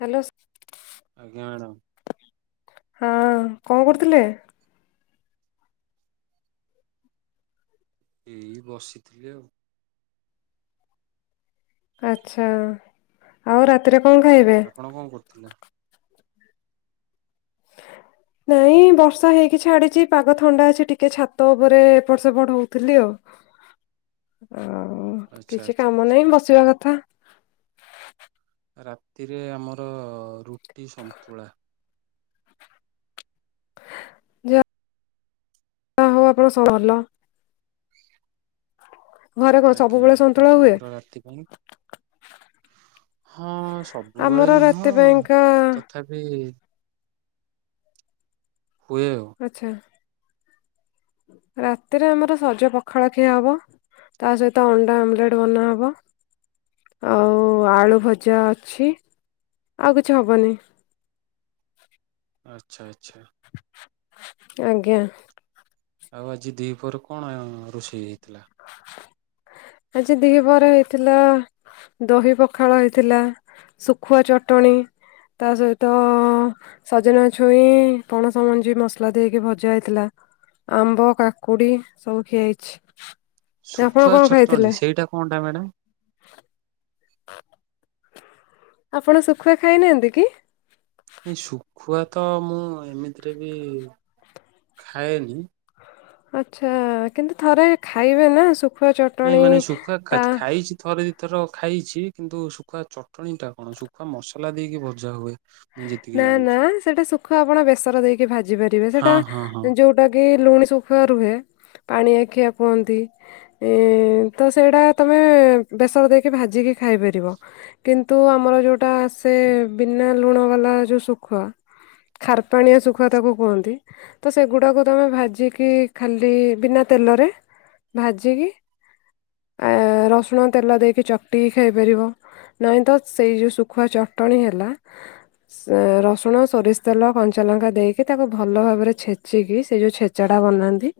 Hello ଆଜ୍ଞା madam ହଁ କଣ କରୁଥିଲେ। ଏଇ ବସିଥିଲି ଆଉ ଆଛା ଆଉ ରାତିରେ କଣ ଖାଇବେ? ଆପଣ କଣ କରୁଥିଲା। ନାଇଁ ବର୍ଷା ହେଇକି ଛାଡିଛି ପାଗ ଥଣ୍ଡା ଅଛି ଟିକେ ଛାତ ଉପରେ ଏପଟ ସେପଟ ହଉଥିଲି ଆଉ। ଆଉ ଆଚ୍ଛା କିଛି ଆଚ୍ଛା କାମ ଆଚ୍ଛା ନାହିଁ ବସିବା କଥା। ରାତିରେ ଆମର ରୁଟି ସନ୍ତୁଳା। ଯାହା। ଯା ହଉ ଆପଣ ସବୁ ଭଲ। ଘରେ କଣ ଆଜ୍ଞା ସବୁବେଳେ ସନ୍ତୁଳା ହୁଏ? ଆପଣଙ୍କର ରାତି ପାଇଁ ହଁ ଆମର ସବୁବେଳେ ରାତି ନୁହଁ ପାଇଁକା ତଥାପି। ହୁଏ ଆଉ। ଆଚ୍ଛା। ରାତିରେ ଆମର ସଜ ପଖାଳ ଖିଆହବ ତା ସହିତ ଅଣ୍ଡା ଆମଲେଟ ବନାହବ ଆଉ ଆଳୁ ଭଜା ଅଛି ଆଉ କିଛି ହବନି। ଆଚ୍ଛା ଆଚ୍ଛା। ଆଜ୍ଞା। ଆଉ ଆଜି ଦି ପହରେ କଣ ରୋଷେଇ ହେଇଥିଲା? ଆଜି ଦିହି ବରା ହେଇଥିଲା ଦହି ପଖାଳ ହେଇଥିଲା ଶୁଖୁଆ ଚଟଣି ତା ସହିତ ସଜନା ଛୁଇଁ ପଣସମଞ୍ଜି ମସଲା ଦେଇକି ଭଜା ହେଇଥିଲା ଆମ୍ବ କାକୁଡ଼ି ସବୁ ଖିଆ ହେଇଛି। ଆପଣ ଶୁଖୁଆ କଣ ଛୋଟ। ଖାଇଥିଲେ [inaudible] ସେଇଟା କଣଟା ମ୍ୟାଡାମ ଆପଣ ଶୁଖୁଆ ଖାଇନାହାନ୍ତି କି? ଏ ଶୁଖୁଆ ତ ମୁଁ ଏମିତିରେ ବି ଖାଏନି। ଆଚ୍ଛା କିନ୍ତୁ ଥରେ ଖାଇବେ ନା ଶୁ। ନାଇଁ ମାନେ ଶୁଖୁଆ ଖା ଖାଇଛି ଥରେ। ଥର ଖାଇଛି କିନ୍ତୁ ଶୁଖୁଆ ଚଟଣିଟା କଣ ଶୁଖୁଆ ମସଲା ଦେଇକି ଭଜା ହୁଏ। ମୁଁ ଯେତିକି ନା ନା ଜାଣିଛି। ସେଟା ଶୁଖୁଆ ଆପଣ ବେସର ଦେଇକି ଭାଜି ପାରିବେ ହଁ ସେଟା ହଁ ହଁ ଯୋଉଟା କି। ଲୁଣି ଶୁଖୁଆ ରୁହେ ପାଣି ଆଖିଆ କୁହନ୍ତି ତ ସେଇଟା ତମେ ବେସର ଦେଇକି ଭାଜିକି ଖାଇପାରିବ କିନ୍ତୁ ଆମର ଯେଉଁଟା ଆସେ ବିନା ଲୁଣ। କଲ ଯ ଶୁଖୁଆ ଖାର ପାଣିଆ ଶୁଖୁଆ ତାକୁ କହନ୍ତି ତ ସେଗୁଡାକୁ ତମେ ଭାଜି କି ଖାଲି ବିନା ତେଲରେ ଭାଜିକି ରସଣ ତେଲ ଦେଇକି ଚଟିକି ଖାଇପାରିବ ନାହିଁ ତ ସେଇଯ ଶୁଖୁଆ ଚଟଣି ହେଲା। ରସୁଣ ସୋରିଷ ତେଲ କଞ୍ଚା ଲଙ୍କା ଦେଇକି ତାକୁ ଭଲ ଭାବରେ ଛେଚିକି ସେ ଯୋଉ ଛେଚା ଟା ବନାନ୍ତି।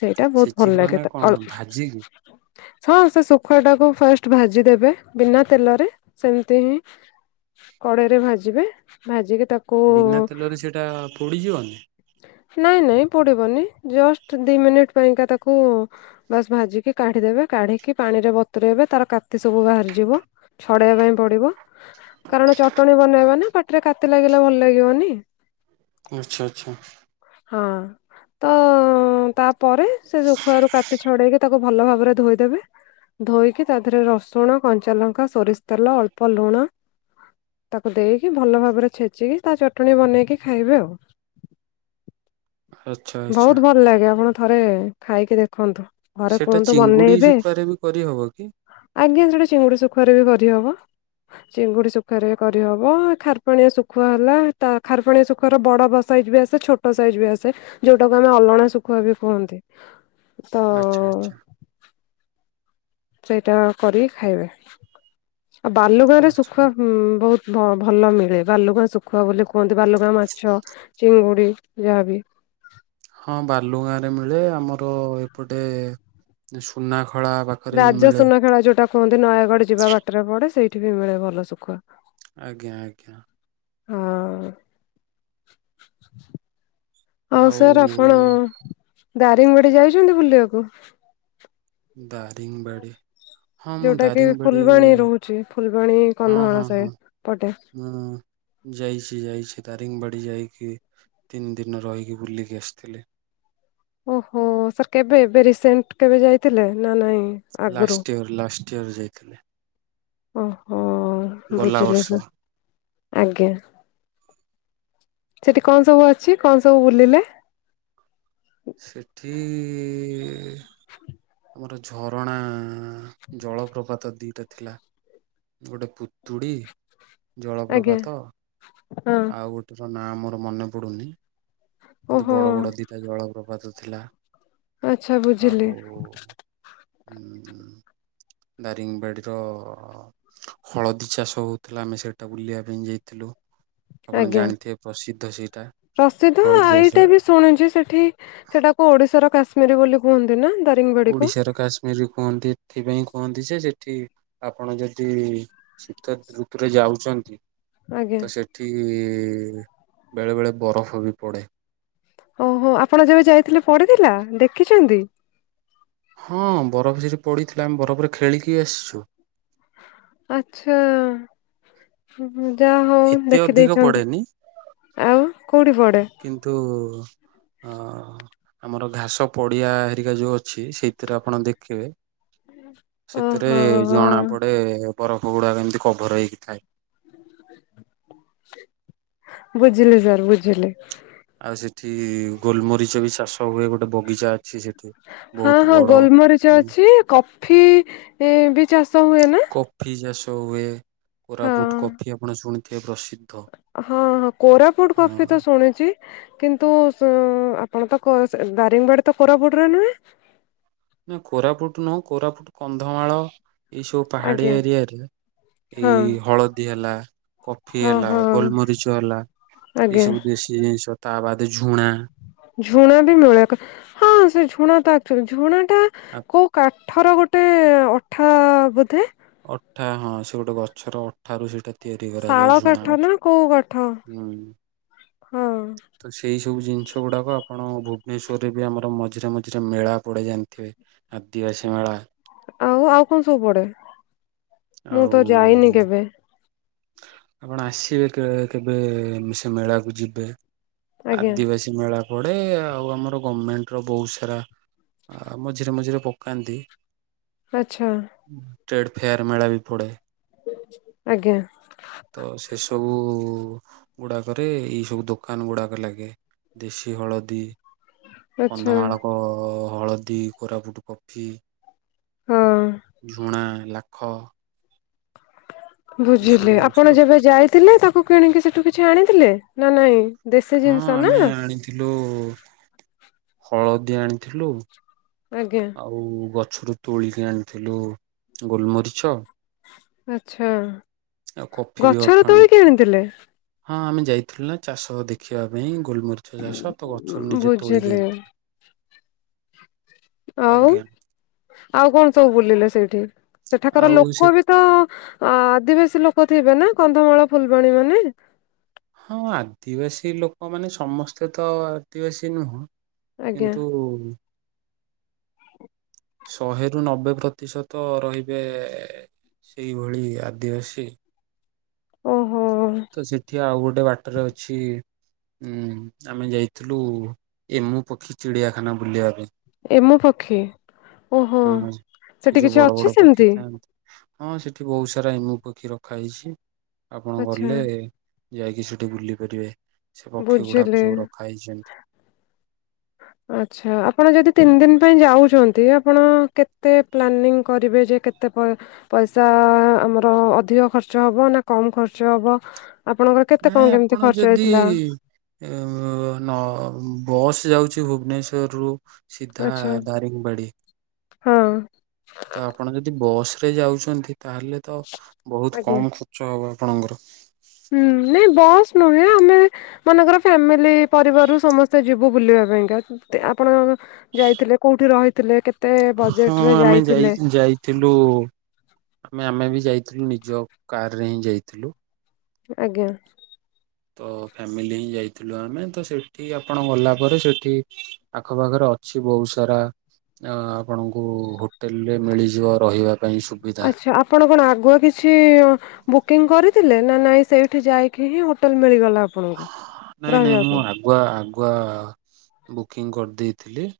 ସେଇଟା ବହୁତ ଭଲ ଛେଚିକି ଲାଗେ ମାନେ କଣ ଭାଜିକି [inaudible] ହଁ ସେ ଶୁଖୁଆ ଟାକୁ ଫାଷ୍ଟ ଭାଜି ଦେବେ ବିନା ତେଲରେ ସେମିତି ହିଁ କଡ଼େଇରେ ଭାଜିବେ। ଭାଜିବେ। ତାକୁ ବିନା ତେଲରେ ସେଇଟା ପୋଡିଯିବନି? ନାଇଁ ନାଇଁ ପୋଡିବନି। ଜଷ୍ଟ ଦୁଇ ମିନିଟ୍ ପାଇଁକା ତାକୁ ବାସ୍ ଭାଜିକି କାଢ଼ିଦେବେ କାଢ଼ିକି ପାଣିରେ ବତୁରାଇବେ ତାର କାତି ସବୁ ବାହାରିଯିବ ଛଡ଼େଇବା ପାଇଁ ପଡ଼ିବ କାରଣ ଚଟଣି ବନେଇବା ନା ବାଟ୍। [inaudible] କାତି ଲାଗିଲା ଭଲ ଲାଗିବନି। ଆଚ୍ଛା ଆଚ୍ଛା। ହଁ ତ ତା। ପରେ ସେ ଯ ଖୁଆରୁ କାତି ଛଡେଇକି ତାକୁ। ଭଲ ଭାବରେ ଧୋଇଦେବେ ଧୋଇକି ତା ଦେହରେ ରସୁଣ କଞ୍ଚା ଲଙ୍କା ସୋରିଷ ତେଲ ଅଳ୍ପ ଲୁଣ ତାକୁ ଦେଇକି। ଭଲ ଭାବରେ ଛେଚିକି ତା ଚଟଣି ବନେଇକି ଖାଇବେ ଆଉ। ଆଚ୍ଛା ଆଚ୍ଛା। ବହୁତ ଭଲ ଲାଗେ ଆପଣ। ଥରେ ଖାଇକି ଦେଖନ୍ତୁ। ଘରେ ସେଟା କୁହନ୍ତୁ ଚିଙ୍ଗୁଡି ବନେଇବେ ଶୁଖୁଆରେ ବି କରିହବ କି? ଆଜ୍ଞା ସେଠି ଚିଙ୍ଗୁଡି ଶୁଖୁଆାରେ ବି କରିହବ। ଚିଙ୍ଗୁଡି ଶୁଖୁଆ କରିହବ ଖାରପାଣିଆ ଶୁଖୁଆ ହେଲା ଖାରପଣିଆ ଶୁଖୁଆାର ବଡ ସାଇଜ ବି ଆସେ ଛୋଟ ସାଇଜ ବି ଆସେ ଯୋଉଟାକୁ ଆମେ ଅଲଣା ଶୁଖୁଆ ବି କୁହନ୍ତି ତ ଆଚ୍ଛା ଆଚ୍ଛା ସେଇଟା କରିକି ଖାଇବେ ଆଉ ବାଲୁଗୋଆଁ ରେ ଆଚ୍ଛା। ଶୁଖଆ ବହୁତ ଭଲ ମିଳେ ବାଲୁଗାଁ ଶୁଖୁଆ ବୋଲି କୁହନ୍ତି ବାଲୁଗାଁ ମାଛ ଚିଙ୍ଗୁଡି ଯାହାବି ହଁ ବାଲୁଗାଁ ରେ ମିଳେ ଆମର ଏପଟେ ସୁନାଖ ରାଜ ସୁନାଖେଳା ଯୋଉଟା କୁହନ୍ତି ନୟାଗଡ ଯିବା ବାଟରେ ପଡେ ସେଇଟା ଏଠି ବି ମିଳେ ଭଲ ସୁଖ ଆଜ୍ଞା ଆଜ୍ଞା ହଁ ହଉ ଆଉ ସାର୍ ଆପଣ ଦାରିଙ୍ଗିବଡି ଯାଇଛନ୍ତି ବୁଲିବାକୁ ଦାରିଙ୍ଗିବଡି ହଁ ମୁଁ ଯୋଉଟା କି ଦାରିଙ୍ଗବାଡି ଫୁଲବାଣୀ ରହୁଛି ଫୁଲବାଣୀ ହଁ କନ୍ଧମାଳ ହଁ ସେ ହଁ ପଟେ ମୁଁ ଯାଇଛି ଯାଇଛି ଦାରି ଦରୀଙ୍ଗିବାଡ଼ି ଯାଇକି ତିନି ଦିନ ରହିକି ବୁଲିକି ଆସିଥିଲେ ଓହୋ ସାର୍ କେବେ ଏବେ ରିସେଣ୍ଟ କେବେ ଯାଇଥିଲେ? ନା, ନାହିଁ ଆଗୁରୁ। ଇଅର ଯାଇଥିଲେ। ଓହୋ ଓ ଗଲା ବୁଝିଲେ ବର୍ଷ ସ ଆଜ୍ଞା। ସେଠି କଣ ସବୁ ଅଛି? କଣ ସବୁ ବୁଲିଲେ? ସେଠି-ଇ ଆମର ଝରଣା-ଆ ଜଳପ୍ରପାତ ଦିଟା ଥିଲା ଗୋଟେ ପୁତୁଡ଼ି, ଆଜ୍ଞା ଜଳପ୍ରପାତ ହଁ ଆଉ ଗୋଟେ ନା ମୋର ମନେ ପଡୁନି। କିନ୍ତୁ, ବଡ ବଡ ଦିଟା ଜଳ ପ୍ରପାତ ଥିଲା। ଆଛା ବୁଝିଲି। ହୁଁ। ଦାରିଙ୍ଗବାଡିର-ଅ ହଳଦୀ ଚାଷ ହଉଥିଲା ଆମେ ସେଟା ବୁଲିବା ପାଇଁ ଯାଇଥିଲୁ। ଆପଣ ଆଜ୍ଞା ଜାଣିଥିବେ ପ୍ରସିଦ୍ଧ ସେଇଟା ପ୍ରସିଦ୍ଧ ଆ ହଳଦିଆ ଏଇଟା ଶାଳ ବି ଶୁଣୁଛି ସେଠି ସେଟାକୁ ଓଡିଶାର କାଶ ମୀରି ବୋଲି କୁହନ୍ତି ନା। ଦାରିଙ୍ଗବାଡିକୁ ଓଡିଶାର କାଶ୍ମୀର କୁହନ୍ତି, ଏଥିପାଇଁ କୁହନ୍ତି ଯେ ସେ ଏଠି ଆପଣ ଯଦି ଶୀତ ଋତୁରେ ଯାଉଚନ୍ତି, ଆଜ୍ଞା ତ ସେଠି-ଇ ବେଳେ ବେଳେ ବରଫ ବି ପଡେ। ଓହୋ! ଆପଣ, ଯେବେ ଯାଇଥିଲେ ପଡିଥିଲା। ଦେଖିଛନ୍ତି। ହଁ ବରଫ ସେଠି ପଡିଥିଲା। ଆମେ ବରଫରେ ଖେଳିକି ଆସିଛୁ। ଆଚ୍ଛା ଆ, ଯାହା ହଉ ଏତେ ଅଧିକ ଦେଖିଦେଇଛନ୍ତି। ପଡେନି ଆଉ, କୋଉଠି ପଡେ? କିନ୍ତୁ -ଉ। ଅ-ଆମର ଘାସ ପଡିଆ ହେରିକା ଯୋଉ ଅଛ ଅଛି। ସେଇଥିରେ ଆପଣ ଦେଖିବେ ସେଥିରେ ଓହୋ ଜଣା ପଡେ ବରଫ ଗୁଡ଼ାକ କେମିତି କଭର ହେଇକିଥାଏ। ବୁଝିଲି ସାର୍ ବୁଝିଲି। ଆଉ ସେଠି ଗୋଲମରିଚ ବି ଚାଷ ହୁଏ। ଗୋଟେ ବଗିଚା ଅଛି ସେଠ୍ ହଁ ହଁ ଗୋଲମରିଚ ଅଛି। କଫି ବି ଚାଷ ହୁଏ ନା? ଟୱେ। ହଁ କୋରାପୁଟ କଫି ଆପଣ ଶୁଣି କେ ପ୍ରସିଦ୍। ହଁ ହଁ କୋରାପୁଟ କଫି ତ ହଁ। ଶୁଣିୁଚି। କିନ୍ତୁ ସୁଉଁ ଆପଣ ତ କ ଦାରିଙ୍ଗବାଡି ତ କୋରପୁଟ ରେ ନୁହେଁ। ନା କୋରାପୁଟ ନୁହଁ କୋରାପୁଟ କନ୍ଧମାଳ ଏଇ ସବୁ ପାହାଡିଆ ଆଜ୍ଞା। ଏରିଆରେ ହଁ ଏଇ ହଳଦୀ ହେଲା କଫି ହଁ ହେଲା ହଁ ଗୋଲମରିଚ ହେଲା ଏଇ ଆଜ୍ଞା ସବୁ ଦେଶୀ ଜିନିଷ। ତା ବାଦ ଝୁଣା। ଝୁଣା ବି ମିଳେ ହଁ ସେ ଝୁଣା ତକ୍ଚ ଝୁଣା। ଟା କୋଉ କାଠର ଗୋଟେ। ଗୋଟେ ଅଠା ବୋଧେ। ଅଠା ହଁ ସେ ଗୋଟେ ଗଛର ଅଠାରୁ ସେଇଟା। ତିଆରି କରାଯାଏ ଶାଳ ଝୁଣା କାଠ ଗଛ ନା କୋଉ କାଠ ହୁଁ। ହଁ। ଏ ସବୁ ଜିନିଷ ଗୁଡ଼ାକ ଆପଣ ଭୁବନେଶ୍ୱରରେ ବି ଆମର ମଝିରେ ମଝିରେ ମେଳା ପଡ଼େ ଜାଣିଥିବେ ଆଦିବାସୀ ମେଳା। ଆଉ ଆଉ କଣ ସବୁ ପଡେ। ମୁଁ ଆଉ ତ ଯାଇନି କେବେ। ଆପଣ ଆସିବେ କେବେ ସେ ମେଳାକୁ ଯିବେ। ଆଜ୍ଞା ଆଦିିବାସୀ ମେଳା। ପଡେ ଆଉ ଆମର ଗଭର୍ଣମେଣ୍ଟ ର ବହୁତ ସାରା ମଝିରେ ମଝିରେ ପକାନ୍ତି। ଆଚ୍ଛା। ଷ୍ଟେଟ ଫେୟର ମେଳାବି ପଡେ। ଆଜ୍ଞା ତ ସେ ସବୁ। ଓ ଗୁଡାକରେ ଏଇ ସବୁ ଦୋକାନ ଗୁଡାକ ଲାଗେ ଦେଶୀ ହଳଦୀ। ଆଚ୍ଛା କନ୍ଧମାଳକ। ହଳଦୀ କୋରାପୁଟ କଫି। ହଁ ଝୁଣା ଲ ଖ ବୁଝିଲି ଆପଣ ଯେବେ ଯାଇଥିଲେ ତାକୁ କିଣିକି ସେଠୁ କିଛି ଆଣିଥିଲେ ନା ନାଇଁ ଦେଶୀ ହଁ ଜିନିଷ ନା ଆମେ ଆଣିଥିଲୁ ହଳଦୀ ଆଣିଥିଲୁ ଆଜ୍ଞା ଆଉ ଗ ଗଛରୁ ତୋଳିକି ଆଣିଥିଲୁ ଗୋଲମରିଚ ଆଚ୍ଛା ଆଉ କଫି ବି ଅଳ୍ପ ଗଛର ତୋଳିକି ଆଣିଥିଲୁ ଆଣିଥିଲେ ହଁ ଆମେ ଯାଇଥିଲୁ ନା ଚାଷ ଦେଖିବା ପାଇଁ ଗୋଲମରିଚ ଚାଷ ତ ଗଛରୁ ନିଜେ ତୋଳିକି ବୁଝିଲି ଆଣିଥିଲୁ ଆଉ ଆଜ୍ଞା ଆଉ କଣ ସବୁ ବୁଲିଲେ ସେଇଠି ସେଠାକାର ଆଉ ସେ ଲୋକ ବି ତ ଅ ଆଦିବାସୀ ଲୋକ ଥିବେ ନା କନ୍ଧମାଳ ଫୁଲବାଣୀ ମାନେ ହଁ ଆଦିବାସୀ ଲୋକମାନୋନେ ସମସ୍ତେ ତ ଆଦିବାସୀ ନୁହଁ। ଆଜ୍ଞା କିନ୍ତୁ ଶହେରୁ ନବେ ପ୍ରତିଶତ ରହିବେ ସେଇଭଳି ଆଦିବାସୀ। ଓ। ତ ସେଠି ଆଉ ଗୋଟେ ବାଟରେ ଅଛି। ହୁଁ ଆମେ ଯାଇଥିଲୁ ଏମୁ ପକ୍ଷୀ ଚିଡିଆଖାନା ବୁଲିବା ପାଇଁ। ଏମୁ ପକ୍ଷୀ। ଓହୋ ହଁ ସେ ସେଠି ଯୋଉ କିଛି ବଡ ବଡ ଅଛି ପକ୍ଷୀ ସେମିତି ଥାନ୍ତି। ହଁ ସେଠି ବହୁତ ସାରା ଏମୁ ପକ୍ଷୀ ରଖା ହେଇଛି। ଆପଣ ଆଚ୍ଛା ଗଲେ। ଯାଇକି ସେଠି ବୁଲି ପାରିବେ। ସେ ପକ୍ଷୀ ଗୁଡାକ ବୁଝିଲି ସବୁ ରଖା ହେଇଛନ୍ତି। ଆଚ୍ଛା ଆପଣ ଯଦି ତିନି ଦିନ ପାଇଁ ଯାଉଛନ୍ତି ଆପଣ କେତେ ପ୍ଲାନିଂ କରିବେ ଯେ କେତେ ପଇସା ଆମର ଅଧିକ ଖର୍ଚ୍ଚ ହବ ନା କମ ଖର୍ଚ୍ଚ ହବ। ଆପଣଙ୍କର କେତେ କଣ ନାଇଁ କେମିତି ଆପଣ ଖର୍ଚ୍ଚ ଯଦି ହେଇଥିଲା ନ ବସ୍ ଯାଉଛି ଭୁବନେଶ୍ୱରରୁ ସିଦ୍ଧା ଆଚ୍ଛା ଦାରିଙ୍ଗବାଡ଼ି। ହଁ। ତ ଆପଣ ଯଦି ବସ। ରେ ଯାଉଛନ୍ତି। ତାହେଲେ ତ ବହୁତ ଆଜ୍ଞା କମ ଖର୍ଚ୍ଚ ହବା। ଆପଣଙ୍ଗର। ଏ ଆମେ ମାନଙ୍କର ଫ୍ୟାମିଲି ପରିବାରରୁୁ ସମସ୍ତେ ଯିବୁ ବୁଲିବା ପାଇଁକା ତେ ଆପଣ ଯାଇଥିଲେ କୋଉଠି ରହିଥିଲେ କେତ୍ ହଁ ଆମେ ଯାଇ ଯାଇଥିଲୁ ଆମେ ଆମେ ବି ଯାଇଥିଲୁ ଲି ଯଉ କାରରେ ହିଁ ଯାଇଥିଲୁ। [unintelligible] ଆଜ୍ଞା। ତ ଫ୍ୟାମିଲି ହିଁ ଯାଇଥିଲୁ ଆମେ ତ ସେଠି ଆପଣ ଗଲା ପରେ ସେଠି ଆଖପାଖରେ ଅଛି ବହୁ ସାରା ଆପଣଙ୍କୁ ହୋଟେଲରେ ମିଳିଯିବ ରହିବା ପାଇଁ ସୁବିଧା। ଆଚ୍ଛା ଆପଣ କଣ ଆଗୁଆ କିଛି ବୁକିଂ କରି ଥିଲେ ନା ନାଇ ସେଇଠି ଯାଇକି ହିଁ ହୋଟେଲ ମିଳିଗ ହଅ ନାଇଁ ନାଇଁ ମୁଁ ଆଗୁଆ ଆ ଗୁଆ ବୁକିଂ କରିଦେଇଥିଲି।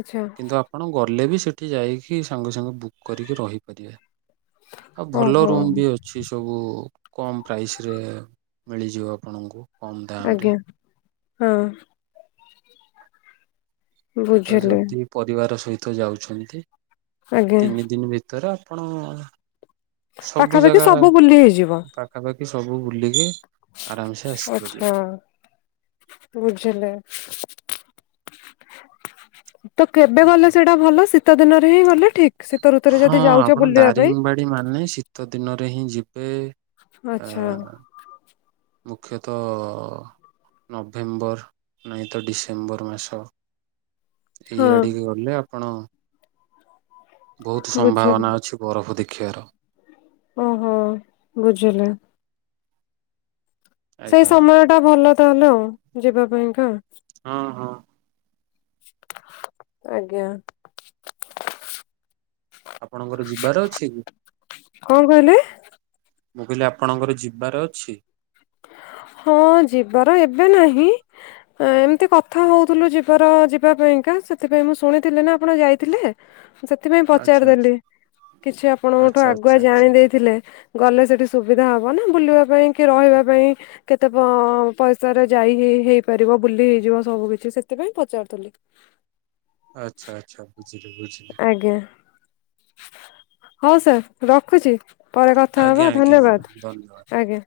ଆଚ୍ଛା କିନ୍ତୁ ଆପଣ ଗଲେ ବି ସେ ସେଠି ଯାଇକି ସାଙ୍ଗେ ସାଙ୍ଗେ ବୁକ୍ କରିକି ରହିପାରିବେ। ଆଉ ଭଲ ଓହୋ ରୁମ ବି ଅଛି ସବୁ କମ୍ ପ୍ରାଇସ୍ ରେ ମିଳିଯିବ ଆପଣଙ୍କୁ। କମ୍ ଦାମରେ। ଆଜ୍ଞା ହଁ। ତ ବୁଝିଲି ଯଦି ପରିବାର ସହି ତ ଯାଉଛନ୍ତି। ଆଜ୍ଞା ତିନି ଦିନ୍ ଭିତର ଆପଣ। ସବୁ ପାଖାପାଖି ଜାଗା ସବୁ ବୁଲି ହେଇଯିବ। ପାଖାପାଖି ସବୁ ବୁଲିକି ଆରାମସେ ଆସିପାରିବେ। ଆଚ୍ଛା [inaudible] ବୁଝିଲି। [inaudible] ତ କେବେ ଗଲେ ସେଇଟା ଭଲ ଶୀତ ଦିନରେ ହିଁ ଗଲେ ଠିକ୍ ଶୀତ ଋତୁରେ ହଁ ଯଦି ଯାଉଛ ଆପଣ ବୁଲିବା ପାଇଁ। ଦାରିଙ୍ଗବାଡି ମାନେ ଶୀତ ଦିନରେ ହିଁ ଯିବେ [inaudible] ଆଚ୍ଛା ମୁଖ୍ୟତ ନଭେମ୍ବର ନାହିଁତ ଡିସେମ୍ବର ମାସ। ଇ ହଁ ଆଡିକି ଗଲେ ଆପ୍ ଆପଣ। ବହୁତ ବୁଝିଲି ସମ୍ଭାବନା ଅଛି ବରଫ ଦେଖ୍ କ୍ଷର। ଓହୋ ବୁଝିଲି। ସେଇ ଆଜ୍ଞା ସମୟ ଟା ଭଲ ତାହେଲେ ଆଉ ଯିବା ପାଇଁକା। ହଁ ହଁ [inaudible] ଆଜ୍ଞା। [inaudible] ଆପଣଙ୍କର ଯିବାର ଅଛି କି? କଣ କହିଲେ [inaudible] ମୁଁ କହିଲି ଆପଣଙ୍କର ଯିବାର ଅଛି। ହଁ ଯିବାର ଏବେ ନାହିଁ। ଏମିତି କଥା ହଉଥିଲୁ ଯିବାର ଯିବା ପାଇଁକା ସେଥିପାଇଁ ମୁଁ ଶୁଣିଥିଲି ନା ଆପଣ ଯାଇଥିଲେ ସେଥିପାଇଁ ଆଚ୍ଛା ପଚାରିଦେଲି କିଛି ଆପଣଙ୍କଠୁ ଆଚ୍ଛା ଆଚ୍ଛା ଆଗୁଆ ଜାଣି ଆଚ୍ଛା ଦେଇେଇଥିଲେ ଗଲେ ସେଠି ସୁବିଧା ହବ। ଗଲୁ ବୁଲିବା ପାଇଁ କି ରହିବା। ପାଇଁ କେତେ ପଇସାରେ ଯାଇ ହେଇପାରିବ ବୁଲି ହେଇଯିବ ସବୁ କିଛି ସେଥିପାଇଁ ପଚାରୁଥିଲି। ଆଚ୍ଛା ଆଚ୍ଛା। ଆଚ୍ଛା। [inaudible] ଆଜ୍ଞା ହଉ ସାର୍ ରଖୁଛି। ପରେ କଥା ଆଜ୍ଞା ହବା ଆଜ୍ଞା ମ୍ୟାଡ଼ାମ ଧନ୍ୟବାଦ ଆଜ୍ଞା।